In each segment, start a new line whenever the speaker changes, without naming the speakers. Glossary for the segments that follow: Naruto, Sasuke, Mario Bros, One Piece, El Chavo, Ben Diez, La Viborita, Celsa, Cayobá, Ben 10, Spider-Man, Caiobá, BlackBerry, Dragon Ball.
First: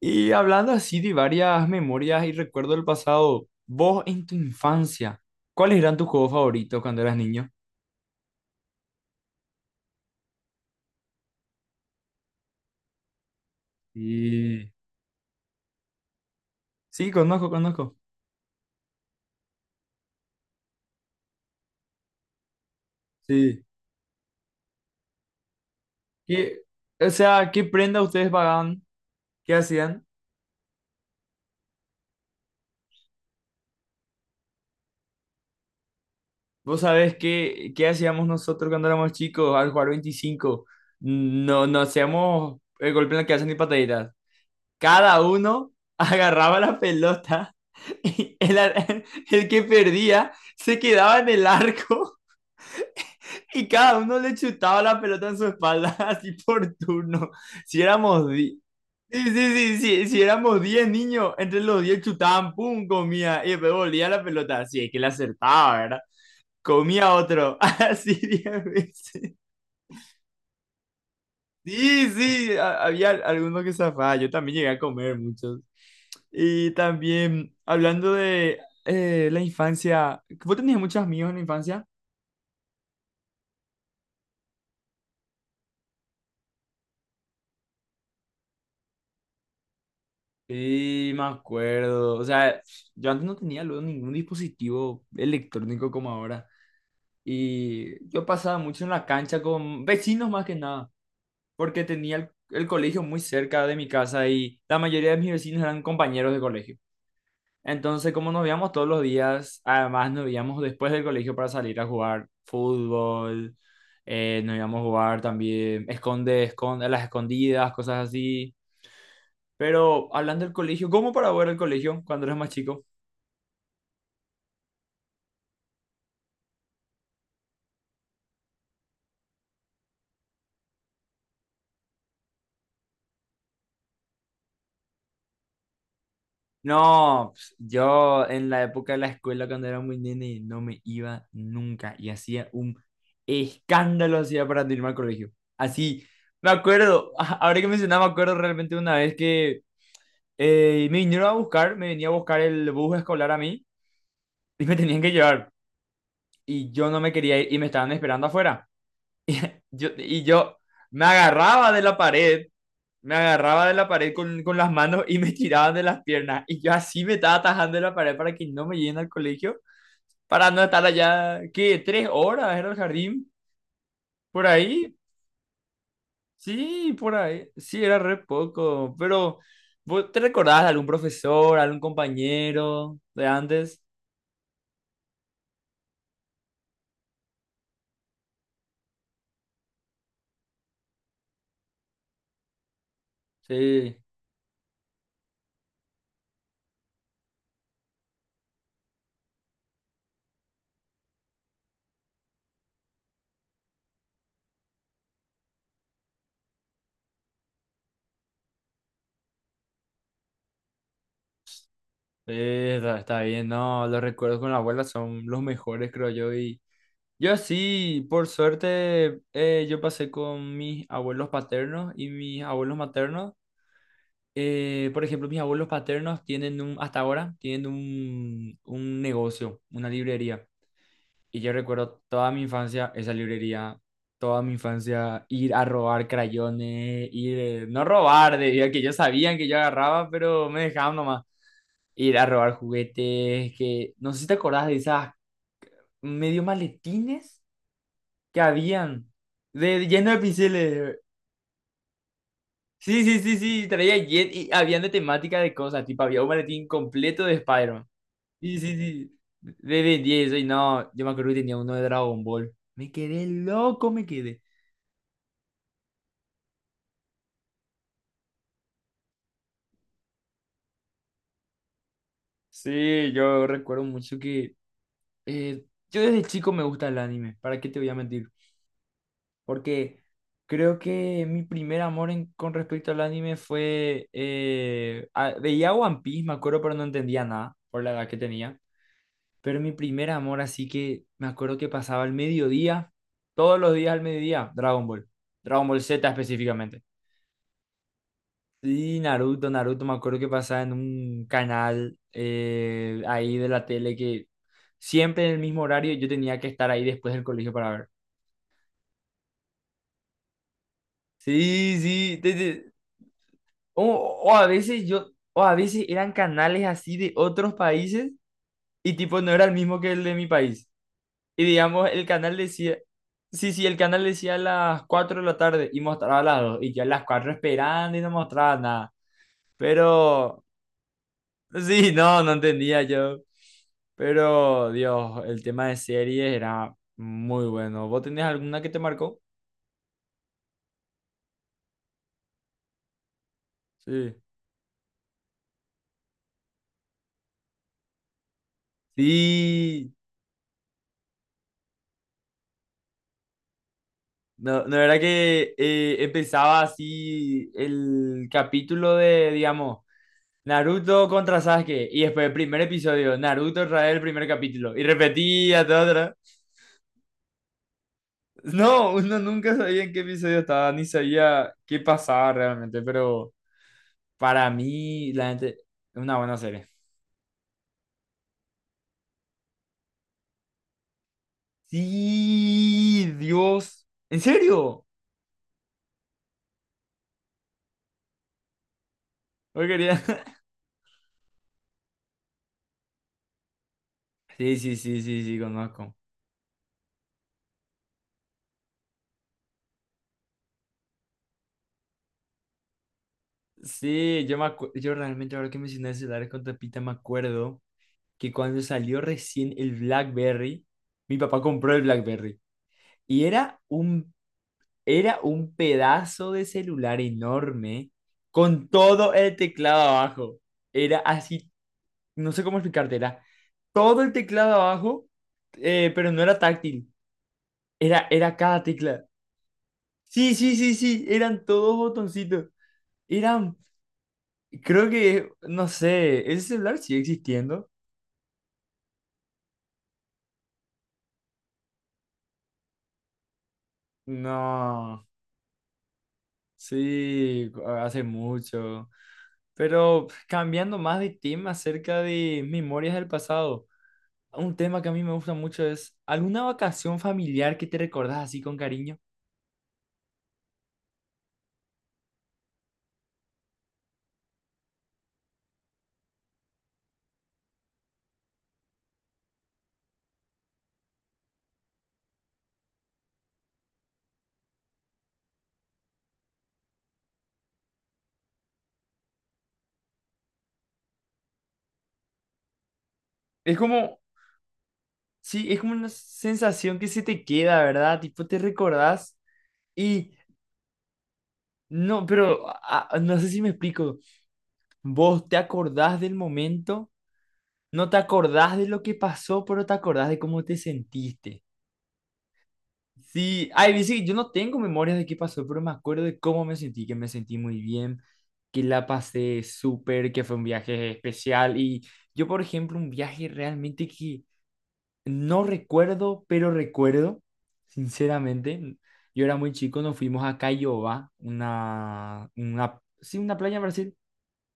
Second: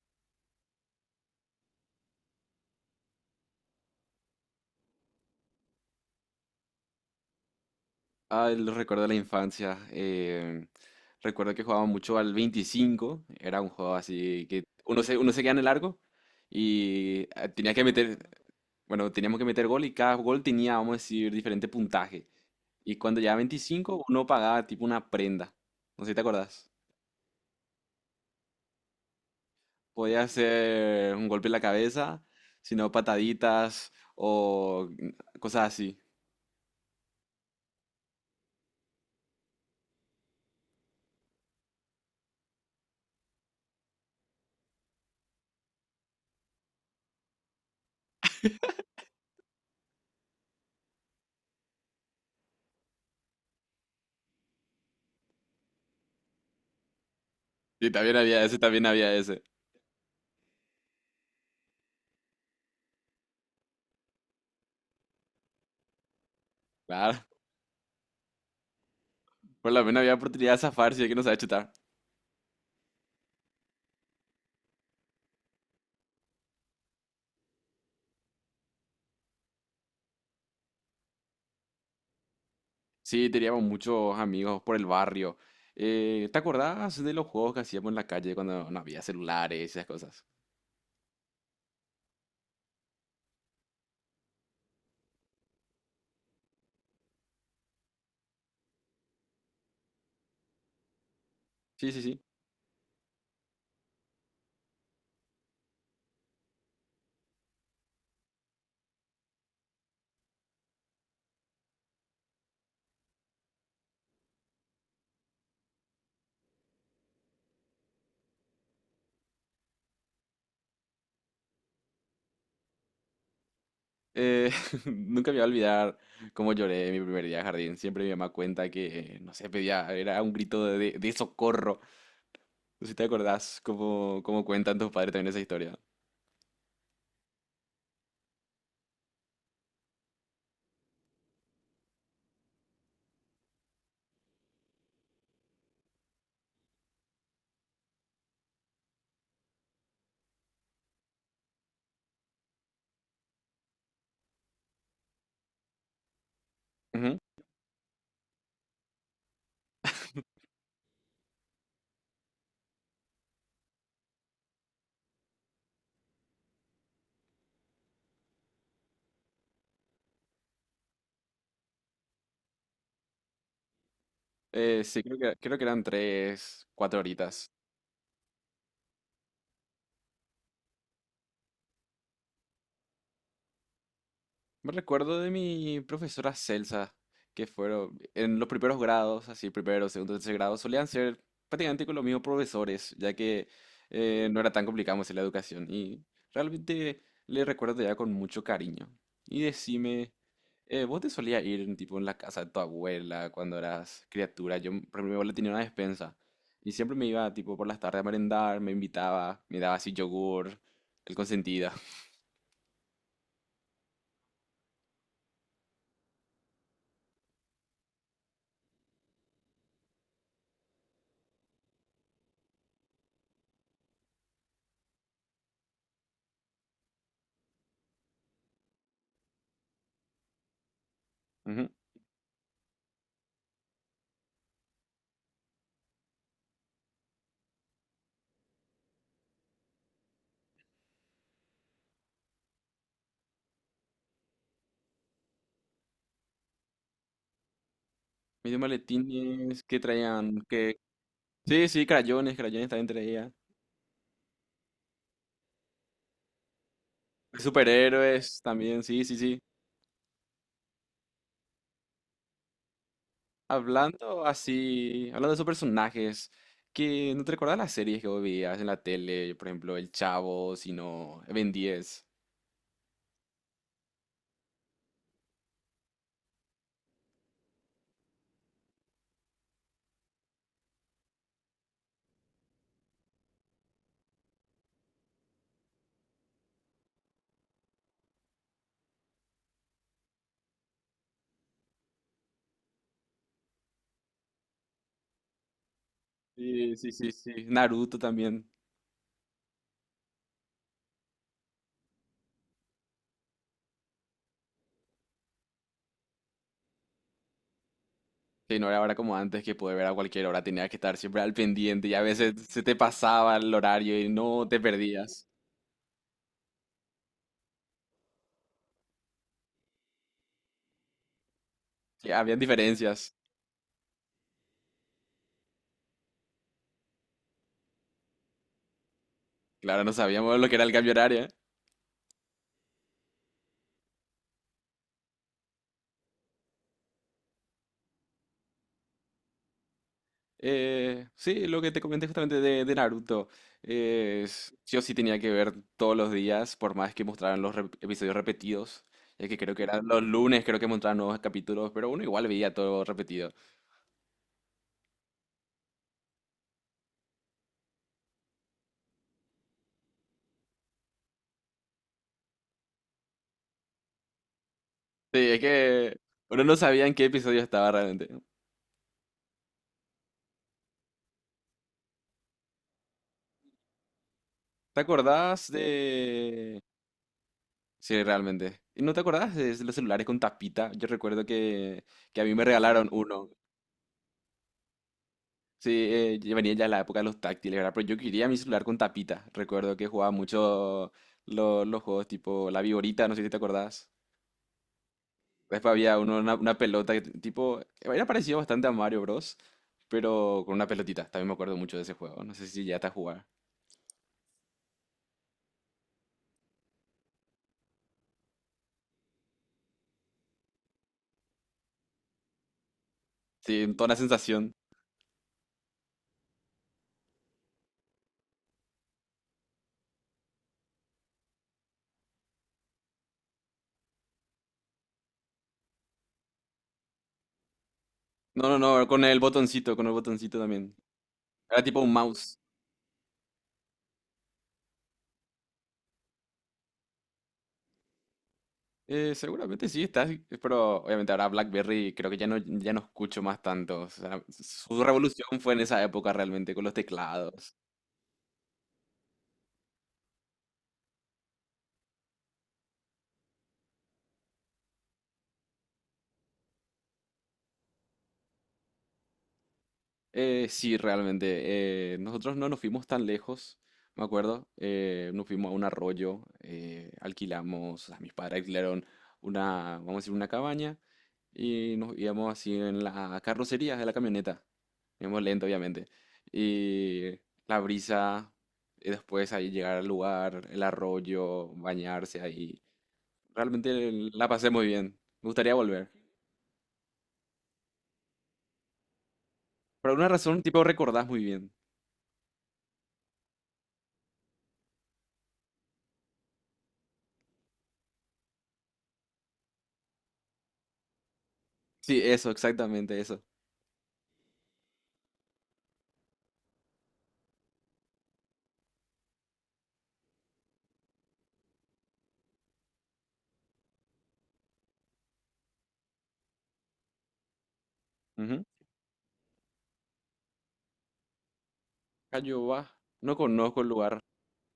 Y hablando así de varias memorias y recuerdos del pasado, vos en tu infancia, ¿cuáles eran tus juegos favoritos cuando eras niño?
Ah, el recuerdo de la infancia. Recuerdo que jugaba mucho al 25. Era un juego así que
Sí,
uno se queda en el largo
sí,
y
conozco,
tenía que
conozco.
meter, bueno, teníamos que meter gol y cada gol tenía, vamos a decir, diferente puntaje. Y cuando llegaba a
Sí,
25, uno pagaba tipo una prenda. No sé si te
¿Qué-
acordás.
o sea, ¿qué prenda ustedes pagaban? ¿Qué hacían?
Podía ser un golpe en la cabeza, sino pataditas o cosas así.
Vos sabés qué hacíamos nosotros cuando éramos chicos al jugar 25. No, no hacíamos el golpe en la cabeza ni pataditas. Cada uno agarraba la pelota y el que perdía se quedaba en el arco. Y cada uno le chutaba la pelota en su espalda, así por turno. Si
Y también
éramos
había
10.
ese, también había
Sí, sí,
ese.
sí, sí, si éramos 10 niños, entre los 10 chutaban, pum, comía, y después volvía la pelota, así es que le acertaba, ¿verdad? Comía
Claro.
otro, así 10 veces.
Por lo menos había oportunidad de zafarse si es que no sabía chutar.
Sí, sí, había algunos que zafaba, yo también llegué a comer muchos. Y también, hablando de la infancia, ¿vos tenías muchos amigos en la infancia?
Sí, teníamos muchos amigos por el barrio. ¿Te acordás de los juegos que hacíamos en la calle cuando no había celulares y esas cosas?
Sí, me acuerdo. O sea, yo antes no tenía luego ningún dispositivo electrónico como ahora. Y yo pasaba mucho en la cancha con vecinos más que nada, porque
Sí, sí,
tenía
sí.
el colegio muy cerca de mi casa y la mayoría de mis vecinos eran compañeros de colegio. Entonces, como nos veíamos todos los días, además nos veíamos después del colegio para salir a jugar fútbol, nos íbamos a jugar también esconde, esconde, a las escondidas, cosas así. Pero hablando del colegio, ¿cómo para ver el colegio cuando eras más chico?
Eh, nunca me voy a olvidar cómo lloré mi primer día de jardín. Siempre mi mamá cuenta que, no sé, pedía, era un grito de, de socorro. No sé si te acordás cómo, cómo cuentan tus padres también esa historia.
No, pues, yo en la época de la escuela cuando era muy nene no me iba nunca y hacía un escándalo hacía para no irme al colegio. Así, me acuerdo, ahora que mencionaba, me acuerdo realmente una vez que me vinieron a buscar, me venía a buscar el bus escolar a mí y me tenían que llevar y yo no me
Ujú.
quería ir y me estaban esperando afuera. Y yo me agarraba de la pared me agarraba de la pared con las manos y me tiraban de las piernas. Y yo así me estaba atajando de la pared para que no me lleguen al colegio, para no estar allá, ¿qué? ¿Tres horas era el jardín? ¿Por ahí?
Sí, creo que eran tres,
Sí,
cuatro
por ahí.
horitas.
Sí, era re poco. Pero, ¿vos ¿te recordás de algún profesor, algún compañero de antes?
Me recuerdo de mi profesora Celsa, que fueron en los primeros grados, así, primero, segundo, tercer grado, solían ser prácticamente con los mismos profesores, ya que
Sí,
no era tan complicado hacer la educación. Y realmente le recuerdo ya con mucho cariño. Y decime, ¿vos te solías ir tipo en la casa de tu abuela cuando eras criatura? Yo, por ejemplo, mi abuela tenía una despensa y siempre me iba tipo por las tardes a merendar, me invitaba, me daba así yogur, el consentida.
sí, está bien. No, los recuerdos con la abuela son los mejores, creo yo. Y yo sí, por suerte, yo pasé con mis abuelos paternos y mis abuelos maternos. Por ejemplo, mis abuelos paternos tienen un, hasta ahora, tienen un negocio, una librería. Y yo recuerdo toda mi infancia esa librería, toda mi infancia ir a robar crayones, no robar, debido a que ellos sabían que yo agarraba, pero me dejaban nomás. Ir a robar juguetes, que no sé si te acordás de esas medio maletines que
Medio
habían.
maletines que
De, lleno de
traían, que...
pinceles.
Sí, sí, crayones, crayones también
Sí, sí,
traía.
sí, sí. Traía Jet y habían de temática de cosas. Tipo, había un maletín completo de Spider-Man.
Superhéroes
Sí, sí,
también, sí, sí,
sí.
sí.
De Ben diez. Y no, yo me acuerdo que tenía uno de Dragon Ball. Me quedé loco, me
Hablando
quedé.
así, hablando de esos personajes, que no te recuerdas las series que vos veías en la tele, por ejemplo, El Chavo, sino Ben 10.
Sí, yo recuerdo mucho que, eh, yo desde chico me gusta el anime. ¿Para qué te voy a mentir? Porque creo que mi primer amor con respecto al anime fue. Veía One Piece, me acuerdo, pero no entendía nada por la edad que tenía. Pero mi primer amor, así que me acuerdo que pasaba al mediodía, todos los días al mediodía, Dragon Ball, Dragon Ball Z
Sí,
específicamente.
sí, sí, sí. Naruto también.
Y Naruto, Naruto, me acuerdo que pasaba en un canal ahí de la tele que siempre en el mismo horario yo tenía que estar ahí después del colegio para ver.
Sí, no era ahora como antes que poder ver a cualquier hora, tenías que estar siempre al
Sí,
pendiente y a
sí,
veces se te pasaba el
o,
horario y no te perdías.
o a veces eran canales así de otros países y tipo no era el mismo que el de mi país. Y digamos,
Sí, habían diferencias.
sí, sí, el canal decía a las 4 de la tarde y mostraba a las dos. Y yo a las 4 esperando y no mostraba nada.
Claro, no sabíamos
Pero,
lo que era el cambio horario. ¿Eh?
sí, no, no entendía yo. Pero, Dios, el tema de series era muy bueno. ¿Vos tenés alguna que te marcó?
Sí, lo que te comenté justamente de Naruto.
Sí.
Yo sí tenía que ver todos los días, por más que mostraran los episodios repetidos. Ya que creo que eran
Sí.
los lunes, creo que mostraban nuevos capítulos, pero uno igual veía todo repetido.
No, no era que empezaba así el capítulo de, digamos, Naruto contra Sasuke. Y después el primer episodio, Naruto otra vez el primer capítulo. Y
Sí, es
repetía todo
que
otra vez.
uno no sabía en qué episodio estaba realmente.
No, uno nunca sabía en qué episodio estaba, ni sabía qué pasaba realmente. Pero para
¿Te
mí, la gente,
acordás
es una buena
de...?
serie.
Sí, realmente. ¿Y no te acordás de los celulares con tapita? Yo recuerdo que a mí me regalaron
Sí,
uno.
Dios. ¿En serio?
Sí, ya venía ya la época de los táctiles, ¿verdad? Pero yo quería mi celular con tapita.
No
Recuerdo que
quería.
jugaba mucho los juegos tipo La Viborita, no sé si te acordás.
Sí, sí, sí, sí, sí,
Después
conozco.
había uno, una pelota que tipo, era parecido bastante a Mario Bros, pero con una pelotita. También me acuerdo mucho de ese juego. No sé si ya a jugar.
Sí, yo yo realmente ahora que mencioné celulares con tapita me acuerdo que cuando salió recién el BlackBerry, mi papá compró el BlackBerry. Y
Sí, toda una sensación.
era un pedazo de celular enorme con todo el teclado abajo. Era así, no sé cómo explicarte, era todo el teclado abajo, pero no era táctil, era,
No, no,
cada
no,
tecla.
con el
Sí,
botoncito
sí, sí,
también.
sí, eran
Era
todos
tipo un mouse.
botoncitos. Eran, Creo que, no sé, ese celular sigue existiendo.
Seguramente sí estás, pero obviamente ahora BlackBerry creo que ya no, ya no escucho más tanto. O sea, su
No,
revolución fue en esa época realmente con los
sí,
teclados.
hace mucho. Pero cambiando más de tema acerca de memorias del pasado. Un tema que a mí me gusta mucho es alguna vacación familiar que te recordás así con cariño.
Sí, realmente. Nosotros no nos fuimos tan lejos, me acuerdo. Nos fuimos a un arroyo, alquilamos, o sea, mis padres alquilaron una, vamos a decir, una cabaña y nos íbamos así en la carrocería de la camioneta. Íbamos lento, obviamente. Y la brisa, y después ahí llegar al lugar, el arroyo, bañarse ahí.
Es
Realmente
como,
la pasé muy bien. Me
sí,
gustaría
es como una
volver.
sensación que se te queda, ¿verdad? Tipo, te recordás
Por alguna
y
razón, tipo, recordás muy bien.
no, pero no sé si me explico. Vos te acordás del momento, no te acordás de lo que pasó, pero te acordás de cómo te sentiste.
Sí, eso, exactamente eso.
Sí, ay, dice que yo no tengo memorias de qué pasó, pero me acuerdo de cómo me sentí, que me sentí muy bien, que la pasé súper, que fue un viaje especial. Y yo, por ejemplo, un viaje realmente que no recuerdo, pero recuerdo, sinceramente. Yo era muy chico, nos fuimos a Caiobá,
Cayobá. No
sí, una playa
conozco
en
el
Brasil,
lugar.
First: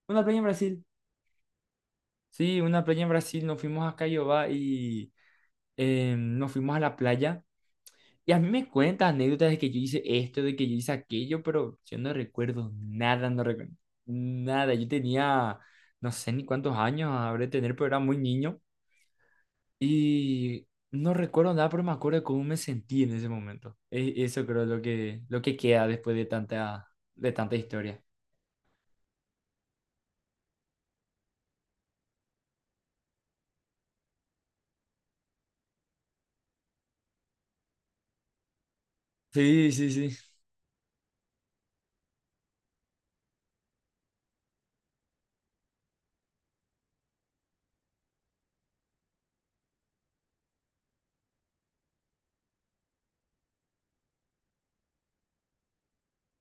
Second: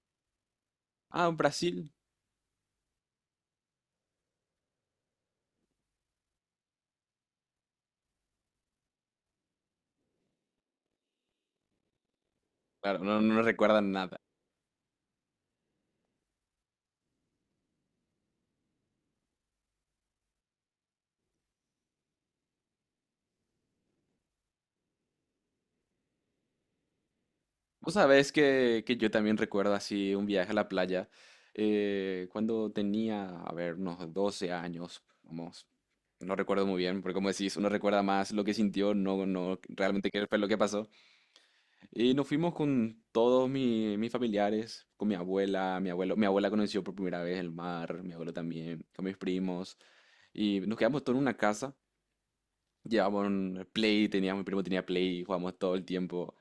una playa en Brasil,
Ah, Brasil.
sí, una playa en Brasil, nos fuimos a Caiobá y nos fuimos a la playa. Y a mí me cuentan anécdotas de que yo hice esto, de que yo hice aquello, pero yo no recuerdo
Claro, no,
nada, no
no
recuerdo
recuerdan nada.
nada. Yo tenía, no sé ni cuántos años habré de tener, pero era muy niño. Y no recuerdo nada, pero me acuerdo de cómo me sentí en ese momento. Eso creo es lo que, queda después de tanta
Vos
historia.
sabés que yo también recuerdo así un viaje a la playa cuando tenía, a ver, unos 12 años. Vamos, no recuerdo muy bien, porque como decís, uno recuerda más lo que sintió, no, no
Sí, sí,
realmente
sí.
qué fue lo que pasó. Y nos fuimos con todos mis familiares, con mi abuela, mi abuelo. Mi abuela conoció por primera vez el mar, mi abuelo también, con mis primos. Y nos quedamos todos en una casa. Llevábamos un Play, tenía, mi primo tenía Play, jugábamos todo el tiempo.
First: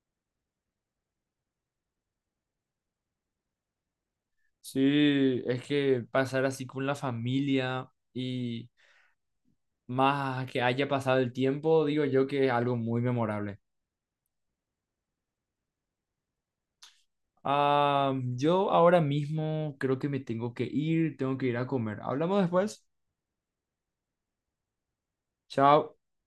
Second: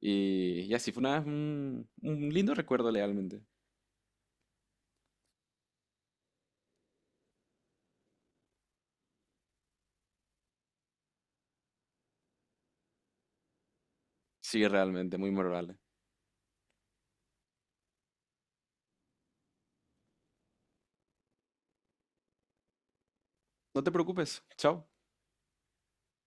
Y así fue una, un lindo recuerdo realmente.
Sí, es que pasar así con la familia y más que haya pasado el tiempo, digo yo que es algo muy memorable.
Sí, realmente, muy memorable.
Ah, yo ahora mismo creo que me tengo que ir a comer. Hablamos después.
No te preocupes, chao.
Chao.